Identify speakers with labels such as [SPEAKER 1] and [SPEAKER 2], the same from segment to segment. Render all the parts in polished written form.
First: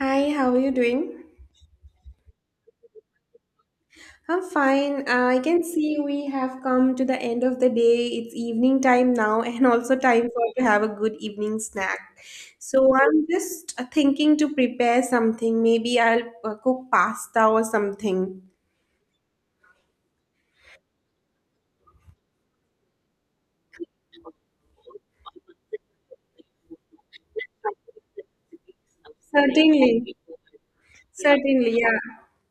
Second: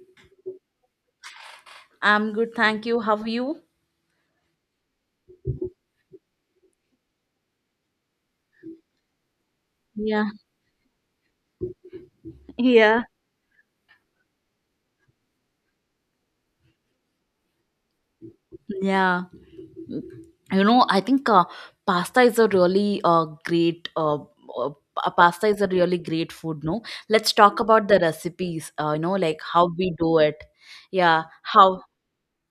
[SPEAKER 1] Hi, how are you doing?
[SPEAKER 2] I'm good, thank you. How are you?
[SPEAKER 1] I'm fine. I can see we have come to the end of the day. It's evening time now, and also time
[SPEAKER 2] Yeah,
[SPEAKER 1] for to have a good evening snack. So
[SPEAKER 2] yeah,
[SPEAKER 1] I'm just thinking to prepare something. Maybe I'll cook pasta or something.
[SPEAKER 2] Yeah, I think pasta is a really great pasta is a really great food, no? Let's talk about the recipes, like how we
[SPEAKER 1] Certainly,
[SPEAKER 2] do it. Yeah,
[SPEAKER 1] certainly,
[SPEAKER 2] how,
[SPEAKER 1] yeah.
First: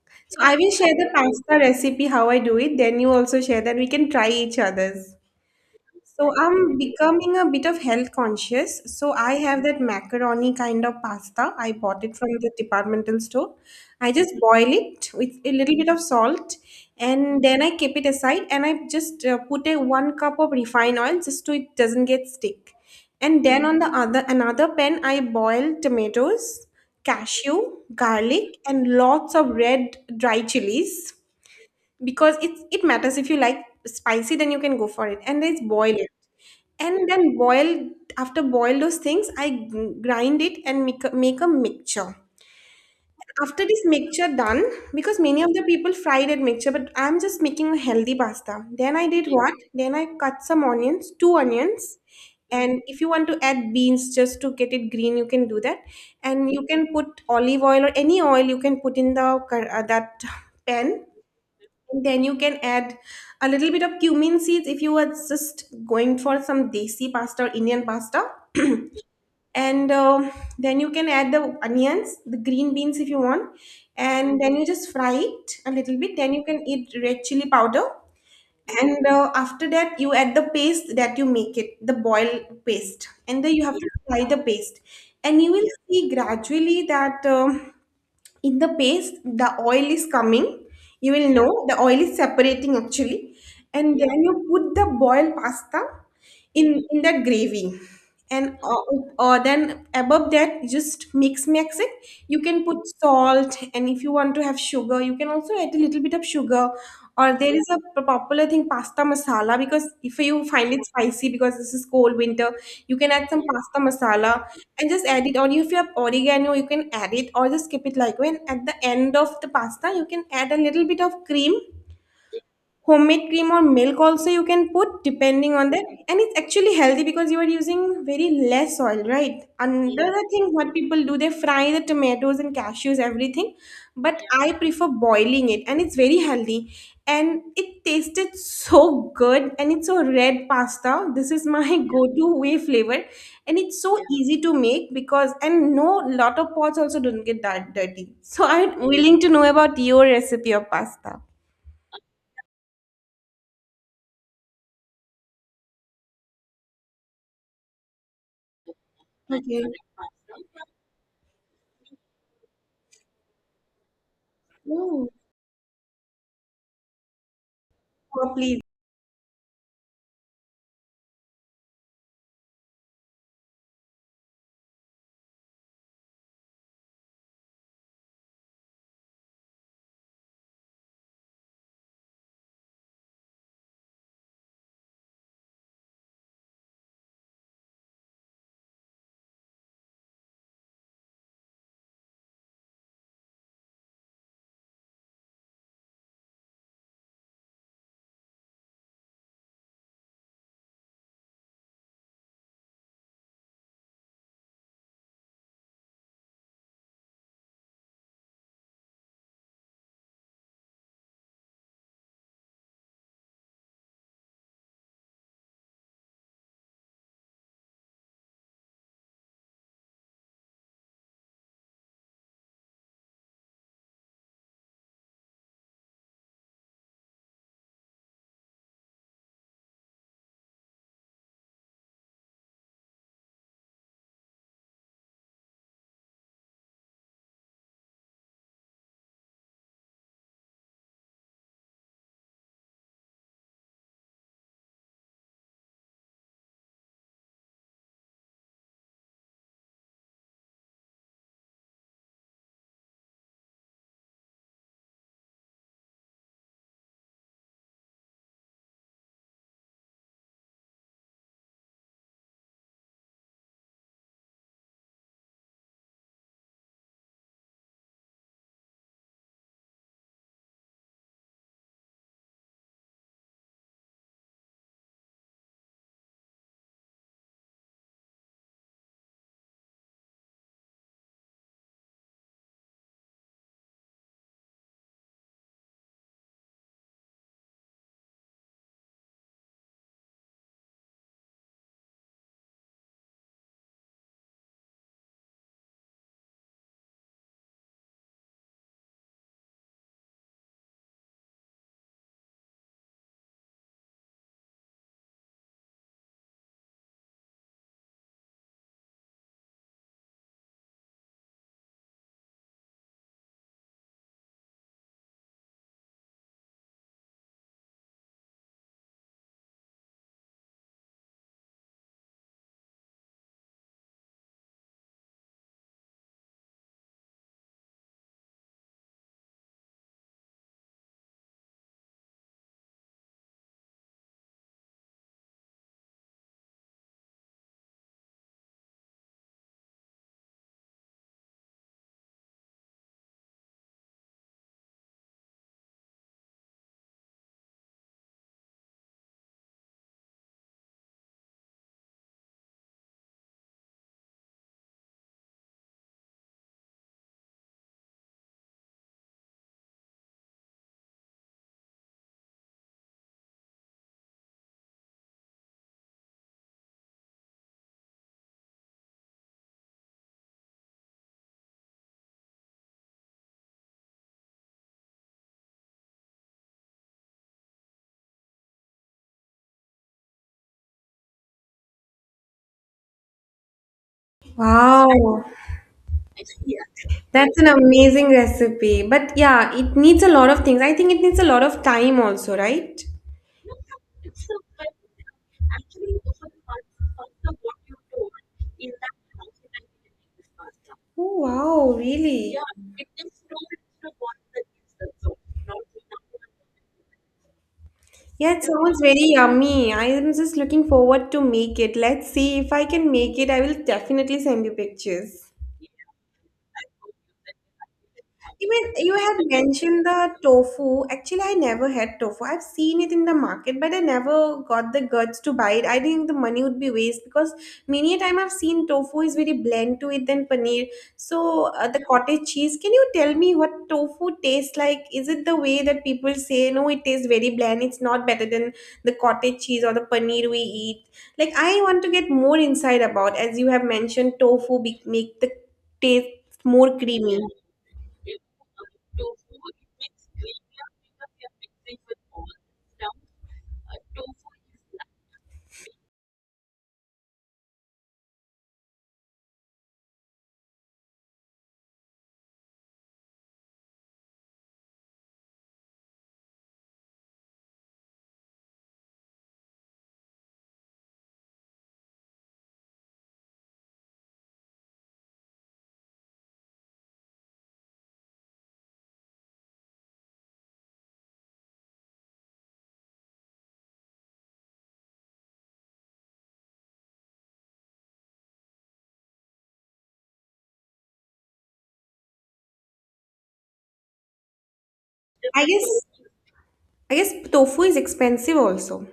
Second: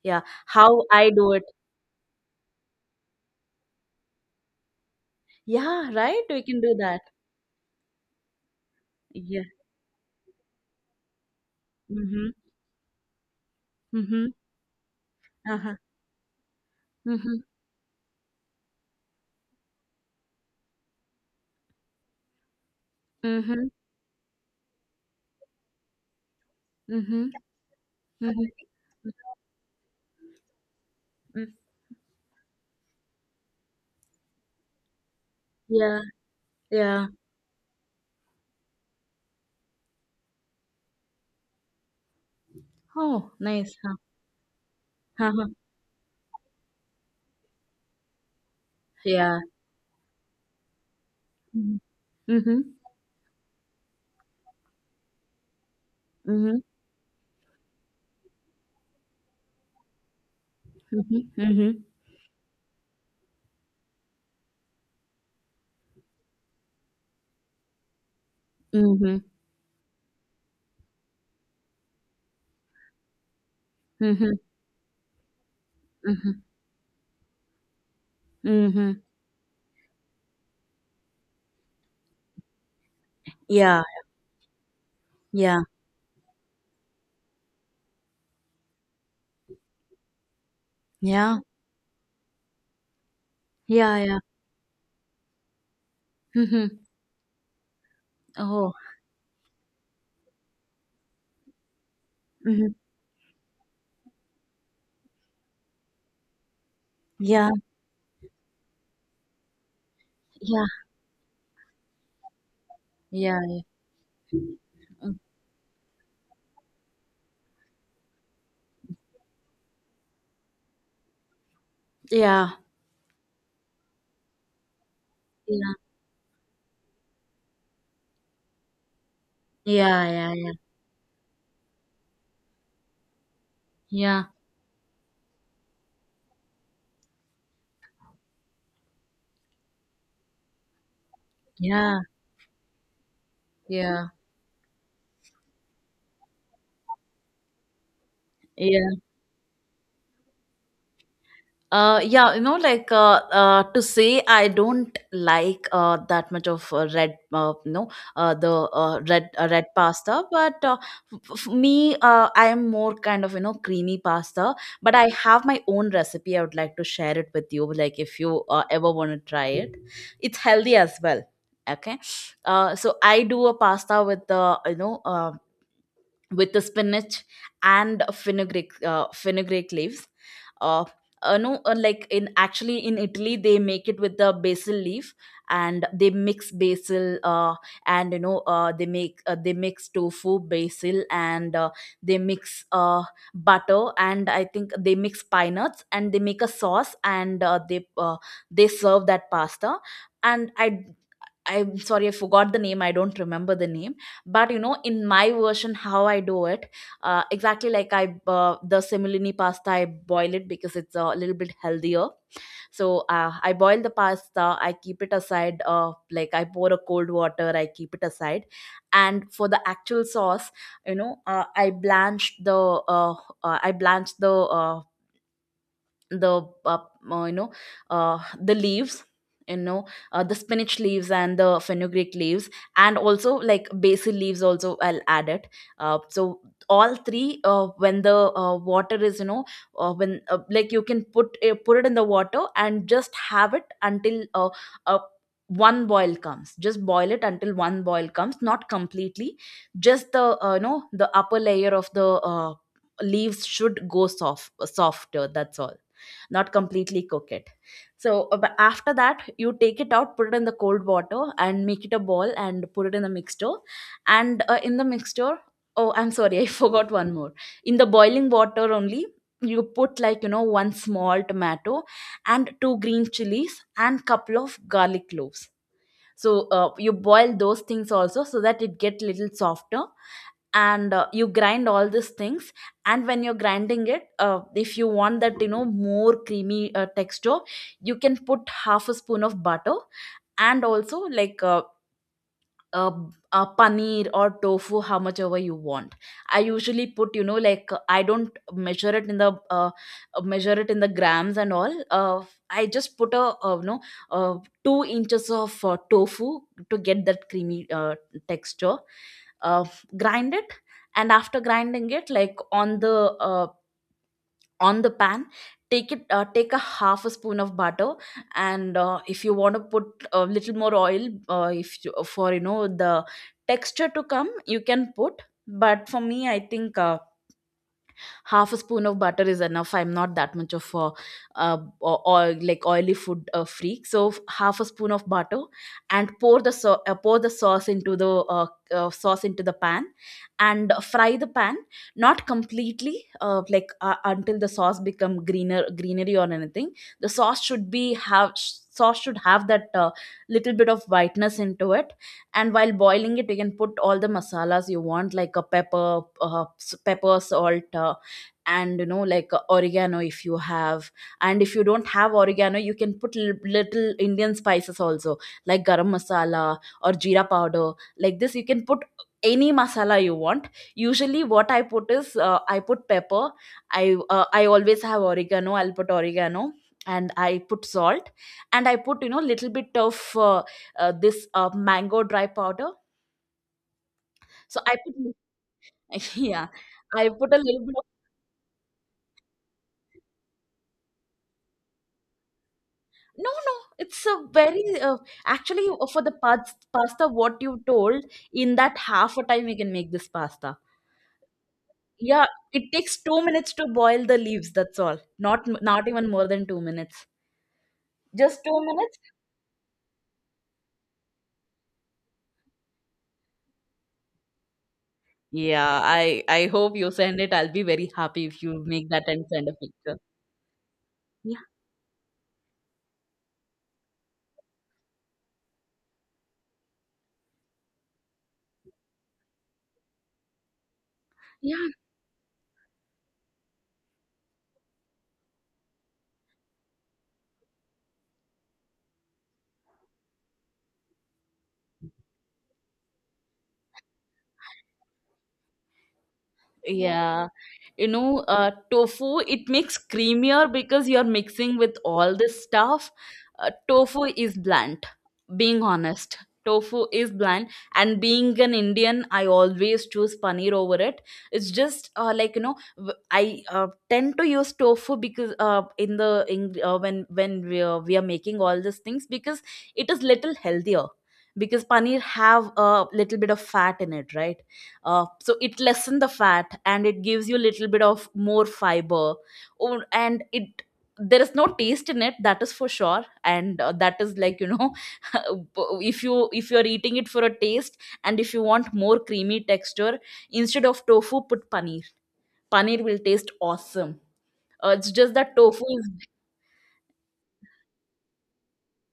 [SPEAKER 2] yeah,
[SPEAKER 1] So I will
[SPEAKER 2] how
[SPEAKER 1] share the
[SPEAKER 2] I do it.
[SPEAKER 1] pasta recipe how I do it. Then you also share that we can try each other's.
[SPEAKER 2] Yeah, right?
[SPEAKER 1] So
[SPEAKER 2] We can do
[SPEAKER 1] I'm
[SPEAKER 2] that.
[SPEAKER 1] becoming a bit of health conscious. So I
[SPEAKER 2] Yeah.
[SPEAKER 1] have that macaroni kind of pasta. I bought it from
[SPEAKER 2] Mm-hmm.
[SPEAKER 1] the departmental store. I
[SPEAKER 2] Mm-hmm.
[SPEAKER 1] just boil it with a little
[SPEAKER 2] Uh-huh.
[SPEAKER 1] bit of salt,
[SPEAKER 2] Mm-hmm.
[SPEAKER 1] and then I keep it aside, and I just put a one cup of refined oil just so it doesn't get stick. And then
[SPEAKER 2] Mm-hmm.
[SPEAKER 1] on the other another pan I boil tomatoes,
[SPEAKER 2] Mm-hmm.
[SPEAKER 1] cashew,
[SPEAKER 2] Mm.
[SPEAKER 1] garlic, and lots of red dry chilies because it matters. If you like spicy, then you can go for it, and then boil
[SPEAKER 2] Yeah,
[SPEAKER 1] it.
[SPEAKER 2] yeah.
[SPEAKER 1] And then boil, after boil those things, grind it and make a, make a mixture.
[SPEAKER 2] Oh,
[SPEAKER 1] After
[SPEAKER 2] nice.
[SPEAKER 1] this
[SPEAKER 2] Huh.
[SPEAKER 1] mixture done, because many
[SPEAKER 2] Uh-huh.
[SPEAKER 1] of the people fry that mixture, but I'm just making a healthy pasta. Then I did
[SPEAKER 2] Yeah.
[SPEAKER 1] what? Then I cut some onions, two
[SPEAKER 2] Mm-hmm.
[SPEAKER 1] onions. And if you want to add beans just to get it green, you can do that. And
[SPEAKER 2] Mm-hmm.
[SPEAKER 1] you can put olive oil or any oil you can put in that pan.
[SPEAKER 2] Mhm, mhm,
[SPEAKER 1] And then you can add a little bit of cumin seeds if you are just going for some desi pasta or Indian pasta,
[SPEAKER 2] mhm,
[SPEAKER 1] and then you can add the onions, the green beans if you want,
[SPEAKER 2] mhm,
[SPEAKER 1] and then you just fry it a little bit, then
[SPEAKER 2] mhm,
[SPEAKER 1] you can eat red chili powder.
[SPEAKER 2] mhm.
[SPEAKER 1] And after that you add the paste that you make it, the boiled paste, and then you have
[SPEAKER 2] Yeah,
[SPEAKER 1] to fry the paste, and you
[SPEAKER 2] yeah,
[SPEAKER 1] will see gradually that in the paste the oil is coming. You will
[SPEAKER 2] yeah,
[SPEAKER 1] know the oil is separating actually.
[SPEAKER 2] yeah,
[SPEAKER 1] And then
[SPEAKER 2] yeah.
[SPEAKER 1] you put the boiled pasta in
[SPEAKER 2] Mhm.
[SPEAKER 1] in that gravy, and
[SPEAKER 2] Oh,
[SPEAKER 1] then above that just mix it. You can
[SPEAKER 2] mhm.
[SPEAKER 1] put salt, and if you want to have sugar you can also add a little bit of sugar, or
[SPEAKER 2] Yeah,
[SPEAKER 1] there is a popular thing, pasta masala, because if you
[SPEAKER 2] yeah,
[SPEAKER 1] find it spicy because this is cold winter, you can add
[SPEAKER 2] yeah,
[SPEAKER 1] some
[SPEAKER 2] yeah,
[SPEAKER 1] pasta masala, and just
[SPEAKER 2] mm,
[SPEAKER 1] add it. Or if you have oregano, you can add it, or just skip it. Like when at the end of the pasta, you can add a little bit of cream,
[SPEAKER 2] yeah,
[SPEAKER 1] homemade cream or milk also you can put, depending on
[SPEAKER 2] yeah,
[SPEAKER 1] that. And it's actually healthy because you are using very less oil, right?
[SPEAKER 2] yeah,
[SPEAKER 1] Another
[SPEAKER 2] yeah,
[SPEAKER 1] thing
[SPEAKER 2] yeah,
[SPEAKER 1] what people do, they fry the tomatoes and cashews everything, but
[SPEAKER 2] yeah,
[SPEAKER 1] I prefer boiling it, and it's very healthy, and it tasted so good, and it's a red pasta. This is my
[SPEAKER 2] yeah,
[SPEAKER 1] go-to way flavor, and it's so
[SPEAKER 2] yeah,
[SPEAKER 1] easy to make because, and no, lot of pots also don't get that dirty. So I'm
[SPEAKER 2] yeah.
[SPEAKER 1] willing to know about your recipe of pasta.
[SPEAKER 2] Yeah, like to say I don't like that much of red, the
[SPEAKER 1] Okay.
[SPEAKER 2] red pasta. But me, I am more kind of creamy pasta. But
[SPEAKER 1] Oh.
[SPEAKER 2] I have my own recipe. I would like to share it with you. Like if
[SPEAKER 1] Oh,
[SPEAKER 2] you
[SPEAKER 1] please.
[SPEAKER 2] ever want to try it, it's healthy as well. Okay, so I do a pasta with the spinach and fenugreek fenugreek leaves. Uh, no Like in actually in Italy they make it with the basil leaf, and they mix basil, and you know they mix tofu, basil and they mix butter, and I think they mix pine nuts and they make a sauce, and they serve that pasta. And I I'm sorry, I forgot the name. I don't remember the name. But in my version, how I do it, exactly, like I the semolini pasta, I boil it because it's a little bit healthier. So I boil the pasta. I keep it aside. Like I pour a cold water. I keep it aside. And for the actual sauce, you know, uh, I blanch the uh, I blanch the you know the leaves, you know the spinach leaves and the fenugreek leaves, and also like basil leaves also I'll add it. So all three, when the water is you know when like you can put it in the water and just have it until uh, one boil comes. Just boil it until one boil comes, not completely. Just the the upper layer of the uh, leaves should go softer, that's all. Not completely cook it. So but after that you take it out, put it in the cold water and make it a ball and put it in the mixture. and uh, in the mixture oh, I'm sorry, I forgot one more. In the boiling water only you put, like one small tomato and two green chilies and couple of garlic cloves. So you boil those things also, so that it get little softer. And you grind all these things. And when you're grinding it, if you want that more creamy texture, you can put half a spoon of butter. And also like uh, paneer or tofu, how much ever you want. I usually put, I don't measure it in the grams and all. I just put a, uh, 2 inches of tofu, to get that creamy texture. uh, Grind it. And after grinding it, like, uh, on the pan, take a half a spoon of butter. And if you want to put a little more oil, if you, for you know the texture to come, you can put. But for me I think half a spoon of butter is enough. I'm not that much of a oil, like oily food freak. So half a spoon of butter, and pour the, pour the sauce uh, into the pan. And fry the pan, not completely, until the sauce become greenery or anything. The sauce should have that little bit of whiteness into it. And while boiling it, you can put all the masalas you want, like a pepper, pepper, salt, and oregano if you have. And if you don't have oregano, you can put little Indian spices also, like garam masala or jeera powder. Like this you can put any masala you want. Usually what I put is, I put pepper. I always have oregano, I'll put oregano. And I put salt. And I put, little bit of uh, this mango dry powder. So I put,
[SPEAKER 1] Wow,
[SPEAKER 2] yeah, I put
[SPEAKER 1] that's
[SPEAKER 2] a
[SPEAKER 1] an
[SPEAKER 2] little bit of.
[SPEAKER 1] amazing recipe. But yeah, it needs a lot of things. I think it needs a lot of time also, right?
[SPEAKER 2] No, no, it's a very actually for the pasta what you told, in that half a time you can make this pasta.
[SPEAKER 1] Oh, wow. Yeah,
[SPEAKER 2] Yeah,
[SPEAKER 1] really?
[SPEAKER 2] it takes 2 minutes to boil the leaves, that's all. Not not even more than 2 minutes.
[SPEAKER 1] Yeah,
[SPEAKER 2] Just
[SPEAKER 1] it
[SPEAKER 2] 2
[SPEAKER 1] sounds
[SPEAKER 2] minutes?
[SPEAKER 1] very yummy. I am just looking forward to make it. Let's see if I can make it. I will definitely send you pictures.
[SPEAKER 2] Yeah, I hope you send it. I'll be very happy if you
[SPEAKER 1] Even
[SPEAKER 2] make
[SPEAKER 1] you
[SPEAKER 2] that
[SPEAKER 1] had
[SPEAKER 2] and send a
[SPEAKER 1] mentioned
[SPEAKER 2] picture.
[SPEAKER 1] the tofu. Actually, I
[SPEAKER 2] Yeah.
[SPEAKER 1] never had tofu. I've seen it in the market, but I never got the guts to buy it. I think the money would be waste because many a time I've seen tofu is very bland to it than paneer. So
[SPEAKER 2] Yeah.
[SPEAKER 1] the cottage cheese. Can you tell me what tofu tastes like? Is it the way that people say no? It tastes very bland. It's not better than the cottage cheese or the paneer we eat. Like I want to get more insight about, as you have mentioned tofu make the taste more creamy.
[SPEAKER 2] Yeah, tofu, it makes creamier because you're mixing with all this stuff. Tofu is bland, being honest. Tofu is bland, and being an Indian, I always choose paneer over it. It's just I tend to use tofu because when we are making all these things, because it is little healthier, because paneer have a little bit of fat in it, right? So it lessen the fat, and it gives you a little bit of more fiber. Oh, and it there is no taste in it, that is for sure. And that is like, if you're eating it for a taste, and if you want more creamy texture, instead of tofu put paneer. Paneer will taste awesome. It's just that
[SPEAKER 1] I
[SPEAKER 2] tofu
[SPEAKER 1] guess
[SPEAKER 2] is.
[SPEAKER 1] I guess tofu is expensive also.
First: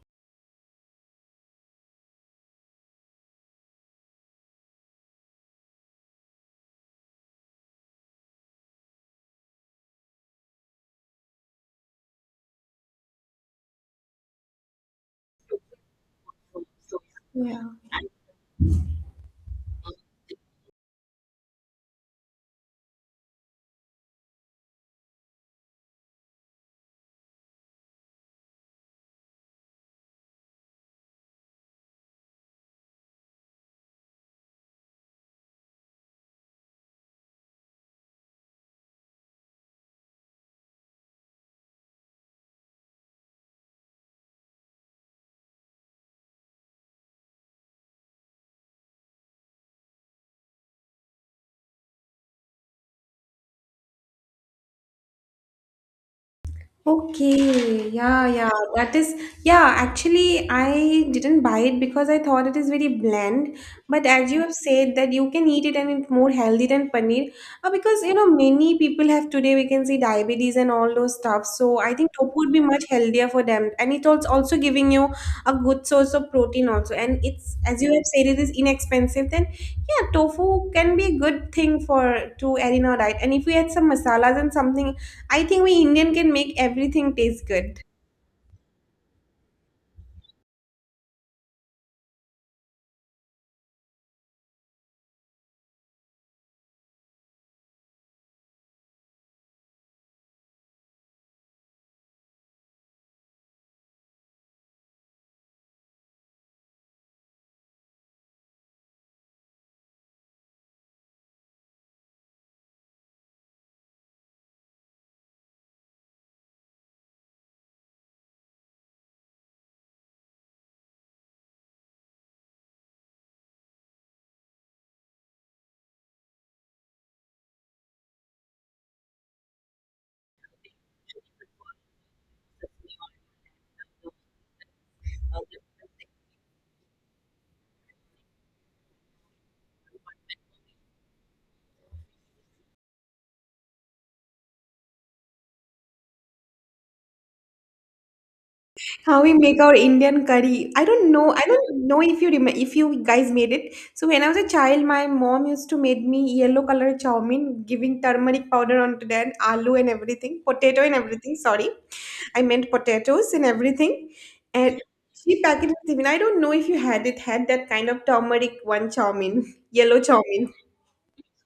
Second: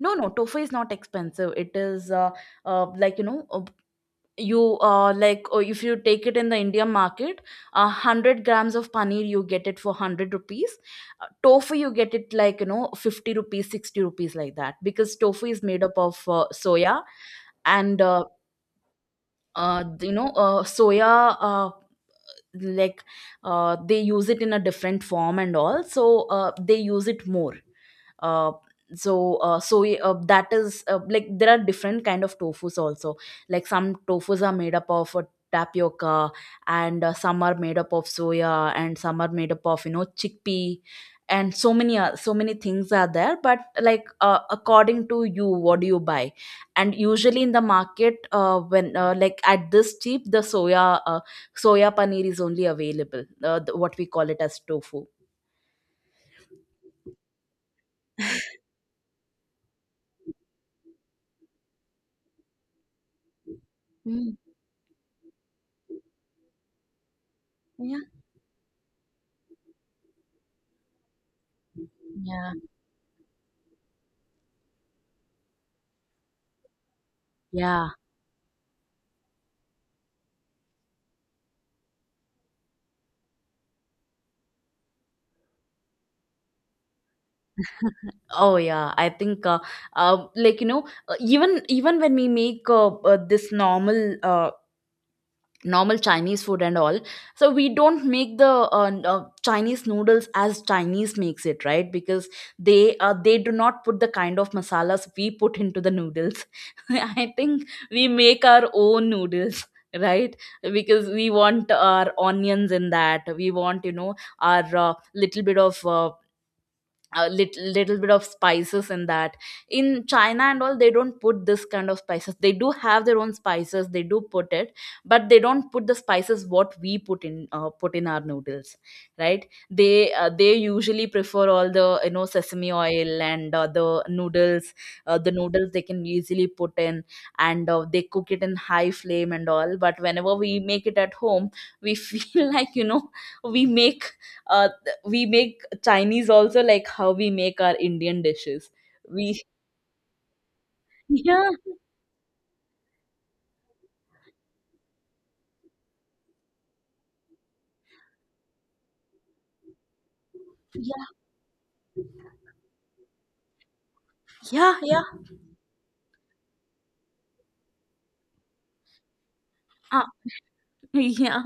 [SPEAKER 2] No, no, tofu is not expensive. It is uh, like you know uh, you like, or if you take it in the India market, 100 grams of paneer you get it for 100 rupees. Tofu you get it like 50 rupees, 60 rupees, like that, because tofu is made up of soya.
[SPEAKER 1] Yeah.
[SPEAKER 2] And soya, like they use it in a different form and all. So they use it more. Uh, so so that is Like, there are different kind of tofus also. Like some tofus are made up of tapioca, and some are made up of soya, and some are made up of, chickpea. And so many things are there. But like, according to you, what do you buy. And usually in the market, when like at this cheap, the soya paneer is only available, what we call it as tofu.
[SPEAKER 1] Okay, yeah, yeah, that is, yeah, actually, I didn't buy it because I thought it is very bland. But as
[SPEAKER 2] Mm.
[SPEAKER 1] you have said, that you can eat it, and it's more healthy than paneer.
[SPEAKER 2] Yeah.
[SPEAKER 1] Because, you know, many people have today, we can see diabetes and all those stuff. So I think tofu would
[SPEAKER 2] Yeah,
[SPEAKER 1] be much healthier for them. And it's also, also giving you a good source of protein, also. And it's, as
[SPEAKER 2] yeah.
[SPEAKER 1] you have said, it is inexpensive. Then, yeah, tofu can be a good thing for to add in our diet. And if we add some masalas and something, I think we Indian can make everything taste good.
[SPEAKER 2] Oh yeah, I think, even when we make this normal Chinese food and all. So we don't make the Chinese noodles as Chinese makes it, right, because they do not put the kind of masalas we put into the noodles. I think we make our own noodles. Right? Because we want our onions in that. We want, our little bit of, a little bit of spices in that. In China and all, they don't put this kind of spices. They do have their own spices, they do put it. But they don't put the spices what we put in our noodles, right? They usually prefer all the, sesame oil, and the noodles they can easily put in. And they cook it in high flame and all. But whenever we make it at home, we feel like, we make we make Chinese also like how we make our Indian dishes.
[SPEAKER 1] How we
[SPEAKER 2] We
[SPEAKER 1] make our Indian curry. I don't know. I
[SPEAKER 2] yeah,
[SPEAKER 1] don't know if you remember if you guys made it. So when I was a child, my mom used to make me yellow color chow mein, giving turmeric powder onto that, aloo and everything, potato and
[SPEAKER 2] yeah,
[SPEAKER 1] everything. Sorry, I meant potatoes and everything.
[SPEAKER 2] yeah,
[SPEAKER 1] And
[SPEAKER 2] yeah,
[SPEAKER 1] she packaged it. Even I don't know if you had it. Had that kind of turmeric one chow mein, yellow
[SPEAKER 2] uh,
[SPEAKER 1] chow mein.
[SPEAKER 2] yeah,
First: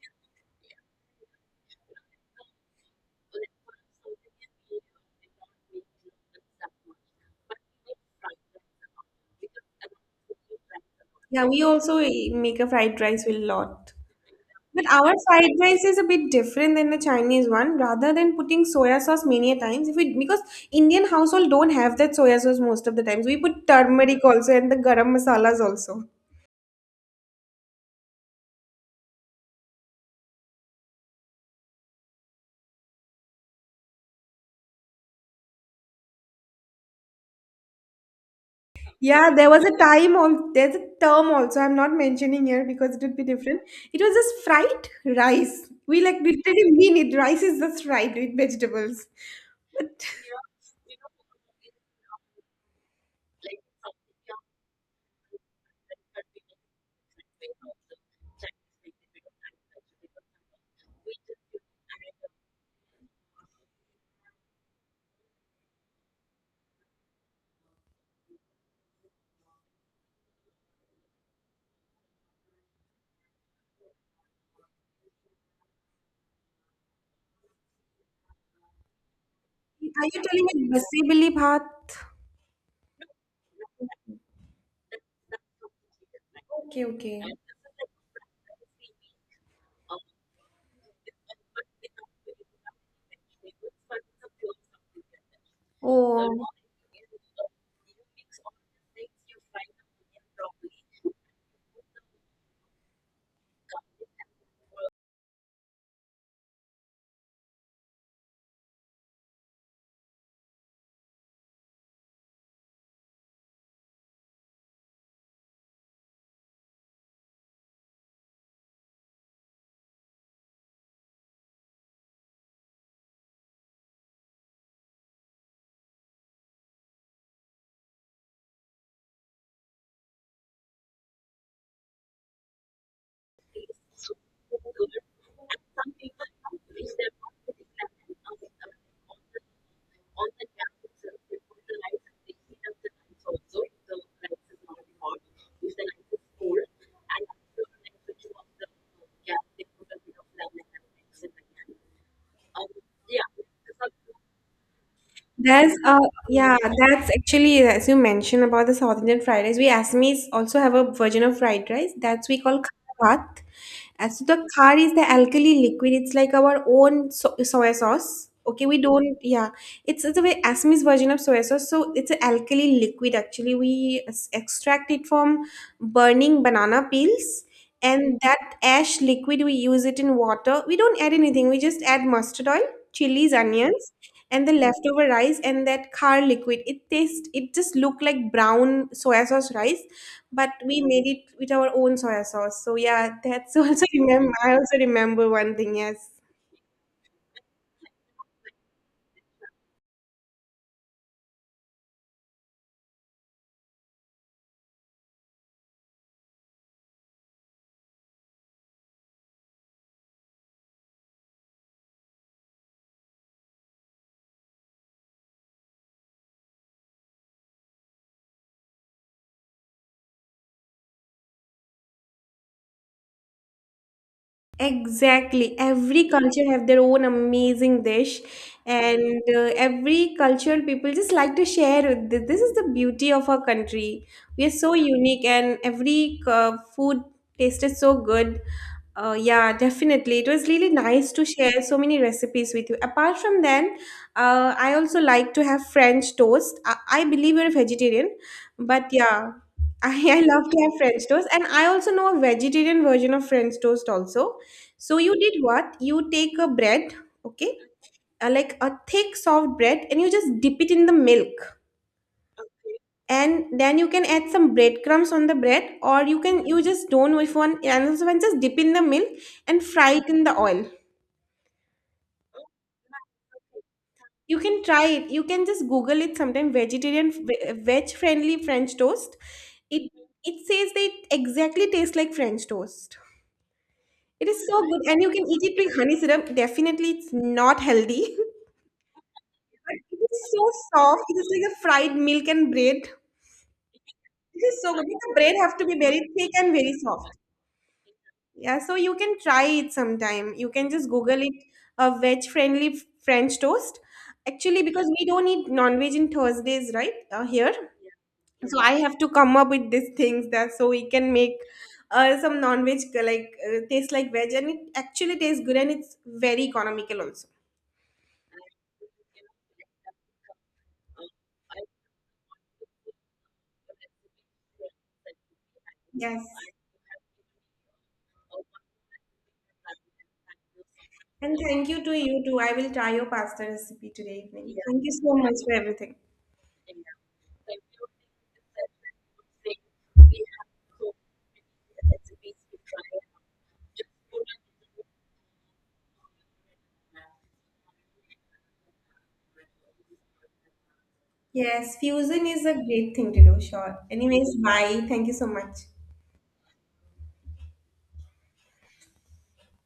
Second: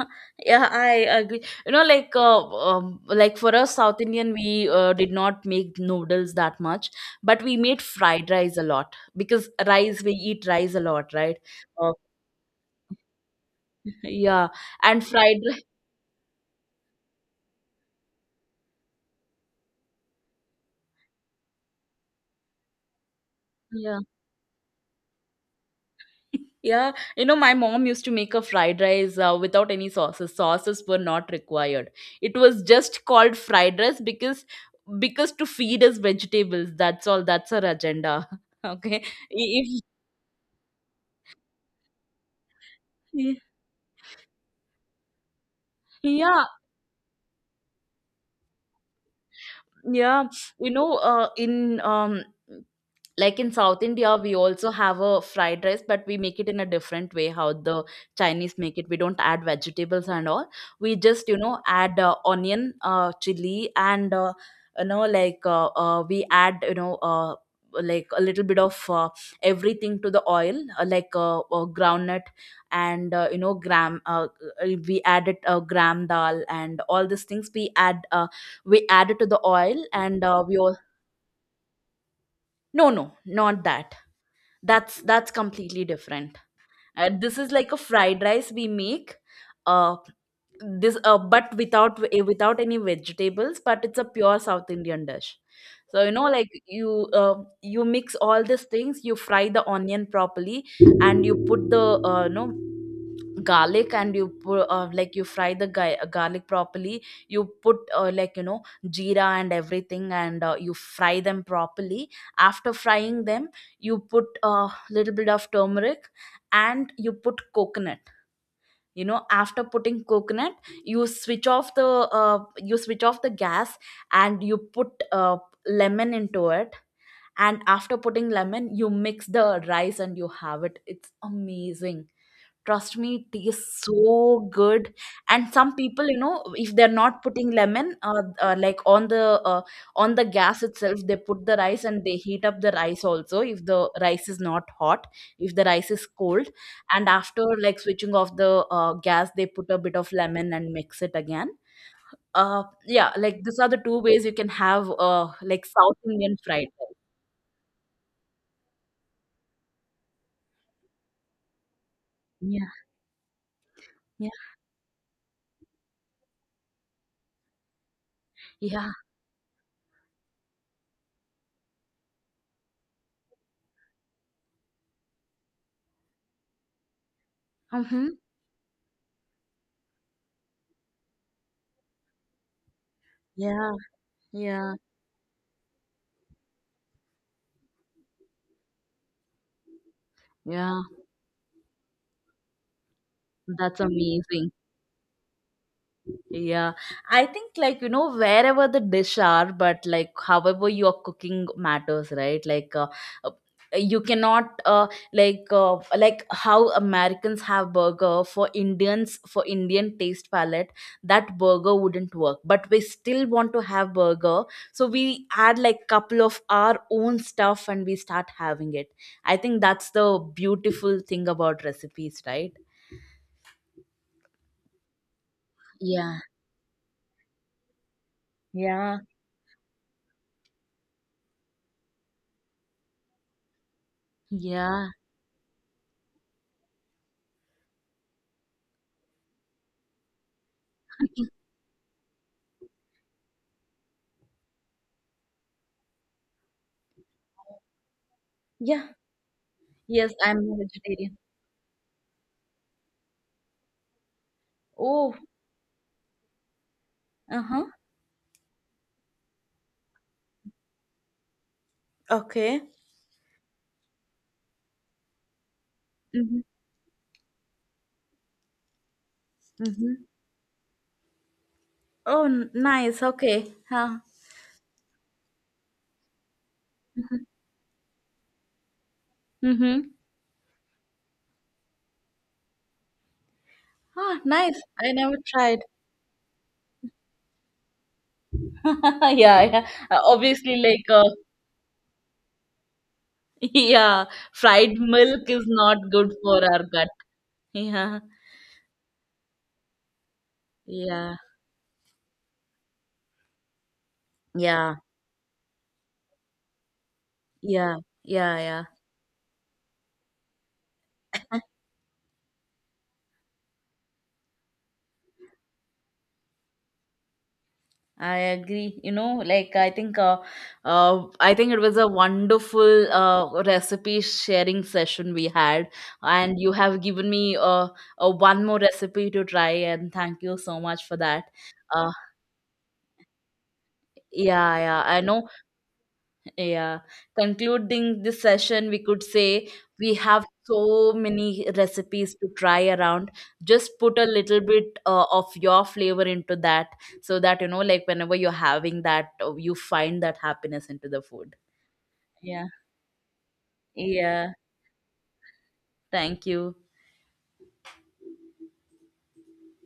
[SPEAKER 2] yeah, I agree. Like, like for us South Indian, we did not make noodles that much, but we made fried rice a lot, because rice, we eat rice a lot, right?
[SPEAKER 1] Yeah, we
[SPEAKER 2] Uh,
[SPEAKER 1] also eh, make a fried rice with lot.
[SPEAKER 2] yeah,
[SPEAKER 1] But
[SPEAKER 2] and
[SPEAKER 1] our
[SPEAKER 2] fried
[SPEAKER 1] fried
[SPEAKER 2] ri-
[SPEAKER 1] rice is a bit different than the Chinese one. Rather than putting soya sauce many a times, if we, because Indian household don't have that soya sauce most of the times. We put
[SPEAKER 2] yeah.
[SPEAKER 1] turmeric also and the garam masalas also.
[SPEAKER 2] Yeah, my mom used to make a fried rice without any sauces. Sauces were not required. It was just called fried rice, because to feed us vegetables. That's all. That's her agenda. Okay.
[SPEAKER 1] Yeah, there was a
[SPEAKER 2] If
[SPEAKER 1] time there's a term also I'm not mentioning here because it would be different. It was just fried rice. We like
[SPEAKER 2] Yeah,
[SPEAKER 1] literally mean it. Rice is just fried with vegetables. But
[SPEAKER 2] yeah, in Like in South India we also have a fried rice, but we make it in a different way how the Chinese make it. We don't add vegetables and all. We just add onion, chili and we add, like a little bit of everything to the oil, groundnut and gram, we added gram dal and all these things we add. We add it to the oil
[SPEAKER 1] are you
[SPEAKER 2] and
[SPEAKER 1] telling
[SPEAKER 2] we
[SPEAKER 1] me
[SPEAKER 2] all—
[SPEAKER 1] basibili bhat?
[SPEAKER 2] no, no, not that. That's completely different.
[SPEAKER 1] Okay, okay.
[SPEAKER 2] This is like a fried rice we make, uh this but without, without any vegetables, but it's a pure South Indian dish. So
[SPEAKER 1] Oh.
[SPEAKER 2] you you mix all these things, you fry the onion properly, and you put the garlic, and you put you fry the garlic properly. You put jeera and everything, and you fry them properly. After frying them you put a little bit of turmeric and you put coconut. You know, after putting coconut you switch off the you switch off the gas, and you put lemon into it, and after putting lemon you mix the rice and you have it. It's amazing. Trust me, it tastes so good. And some people, you know, if they're not putting lemon, like on the gas itself, they put the rice and they heat up the rice also. If the rice is not hot, if the rice is cold, and after like switching off the gas, they put a bit of lemon and mix it again. Yeah, like these are the two ways you can have like
[SPEAKER 1] There's
[SPEAKER 2] South Indian
[SPEAKER 1] yeah,
[SPEAKER 2] fried rice.
[SPEAKER 1] that's actually, as you mentioned about the South Indian fried rice. We Assamese also have a version of fried rice that's we call
[SPEAKER 2] Yeah,
[SPEAKER 1] kharat. As to
[SPEAKER 2] yeah,
[SPEAKER 1] the khar is the alkali liquid. It's like our own so soy sauce. Okay, we
[SPEAKER 2] yeah.
[SPEAKER 1] don't, yeah. It's a way Assamese version of soy sauce. So it's an alkali liquid. Actually, extract it from burning banana peels.
[SPEAKER 2] Mm-hmm.
[SPEAKER 1] And that ash liquid, we use it in water. We don't add anything. We just add mustard oil, chilies,
[SPEAKER 2] Yeah,
[SPEAKER 1] onions, and the
[SPEAKER 2] yeah,
[SPEAKER 1] leftover rice and that khar liquid. It tastes, it just looked like brown soya sauce rice, but we
[SPEAKER 2] yeah.
[SPEAKER 1] made it with our own soya sauce. So yeah, that's
[SPEAKER 2] That's
[SPEAKER 1] also remember, I
[SPEAKER 2] amazing.
[SPEAKER 1] also remember one thing, yes.
[SPEAKER 2] Yeah, I think, wherever the dish are, but like however you are cooking matters, right? Uh, you cannot, like how Americans have burger, for Indians, for Indian taste palette that burger wouldn't work, but we still want to have burger, so we add like couple of our own stuff and we start having it. I think that's the beautiful thing about recipes, right?
[SPEAKER 1] Exactly. Every
[SPEAKER 2] Yeah,
[SPEAKER 1] culture have their own amazing dish,
[SPEAKER 2] yeah.
[SPEAKER 1] and every culture people just like to share. With This is the beauty of our country. We are so
[SPEAKER 2] Yeah.
[SPEAKER 1] unique, and every food tasted so good. Yeah, definitely. It was really nice to share so many recipes with you. Apart from then, I also like to have French toast. I believe you're a vegetarian, but
[SPEAKER 2] Yeah.
[SPEAKER 1] yeah, I,
[SPEAKER 2] Yes,
[SPEAKER 1] I
[SPEAKER 2] I'm
[SPEAKER 1] love to
[SPEAKER 2] a
[SPEAKER 1] have French
[SPEAKER 2] vegetarian.
[SPEAKER 1] toast. And I also know a vegetarian version of French toast also. So
[SPEAKER 2] Oh,
[SPEAKER 1] you did what? You take a bread, okay,
[SPEAKER 2] uh-huh.
[SPEAKER 1] like a thick, soft bread, and you just dip it in the milk.
[SPEAKER 2] Okay.
[SPEAKER 1] And then you can add some breadcrumbs on the bread, or you
[SPEAKER 2] Mm-hmm.
[SPEAKER 1] can, you just don't know if one and also one just dip in the milk and fry
[SPEAKER 2] Mm-hmm.
[SPEAKER 1] it in the oil.
[SPEAKER 2] Oh, nice. Okay. Huh.
[SPEAKER 1] You can try it, you can just google it sometime, vegetarian
[SPEAKER 2] Mm-hmm.
[SPEAKER 1] veg friendly french toast. it
[SPEAKER 2] Mm-hmm.
[SPEAKER 1] it says, they exactly tastes like french toast.
[SPEAKER 2] Ah,
[SPEAKER 1] It is so
[SPEAKER 2] nice.
[SPEAKER 1] good,
[SPEAKER 2] I
[SPEAKER 1] and you
[SPEAKER 2] never
[SPEAKER 1] can eat it
[SPEAKER 2] tried.
[SPEAKER 1] with honey syrup. Definitely it's not healthy.
[SPEAKER 2] Yeah, yeah.
[SPEAKER 1] But it is so
[SPEAKER 2] Obviously,
[SPEAKER 1] soft. It is like a fried milk and bread.
[SPEAKER 2] yeah,
[SPEAKER 1] It is so
[SPEAKER 2] fried
[SPEAKER 1] good. The
[SPEAKER 2] milk
[SPEAKER 1] bread
[SPEAKER 2] is
[SPEAKER 1] have to be
[SPEAKER 2] not
[SPEAKER 1] very
[SPEAKER 2] good
[SPEAKER 1] thick
[SPEAKER 2] for
[SPEAKER 1] and
[SPEAKER 2] our
[SPEAKER 1] very
[SPEAKER 2] gut.
[SPEAKER 1] soft.
[SPEAKER 2] Yeah,
[SPEAKER 1] Yeah, so you can try it sometime. You can just
[SPEAKER 2] yeah,
[SPEAKER 1] Google it, a veg friendly French toast. Actually,
[SPEAKER 2] yeah,
[SPEAKER 1] because we don't eat non veg in Thursdays, right? Here.
[SPEAKER 2] yeah, yeah,
[SPEAKER 1] So
[SPEAKER 2] yeah.
[SPEAKER 1] I have to come up with these things that, so we can make some non veg like taste like veg, and it actually tastes good, and it's very economical also.
[SPEAKER 2] I agree. You know, I think it was a wonderful recipe sharing session we had,
[SPEAKER 1] Yes.
[SPEAKER 2] and you have given me a one more recipe to try, and thank you so much for that.
[SPEAKER 1] And thank you
[SPEAKER 2] Uh,
[SPEAKER 1] to you too. I will try your pasta recipe today evening.
[SPEAKER 2] yeah,
[SPEAKER 1] Thank
[SPEAKER 2] yeah,
[SPEAKER 1] you
[SPEAKER 2] I
[SPEAKER 1] so
[SPEAKER 2] know.
[SPEAKER 1] much for everything.
[SPEAKER 2] Yeah. Concluding this session, we could say we have so many recipes to try around. Just put a little bit of your flavor into that, so that, you know, like whenever you're having that, you find that happiness into the food.
[SPEAKER 1] Yes, fusion is
[SPEAKER 2] Yeah.
[SPEAKER 1] a great thing to do, sure.
[SPEAKER 2] Yeah.
[SPEAKER 1] Anyways, bye. Thank you so much.
[SPEAKER 2] Thank you.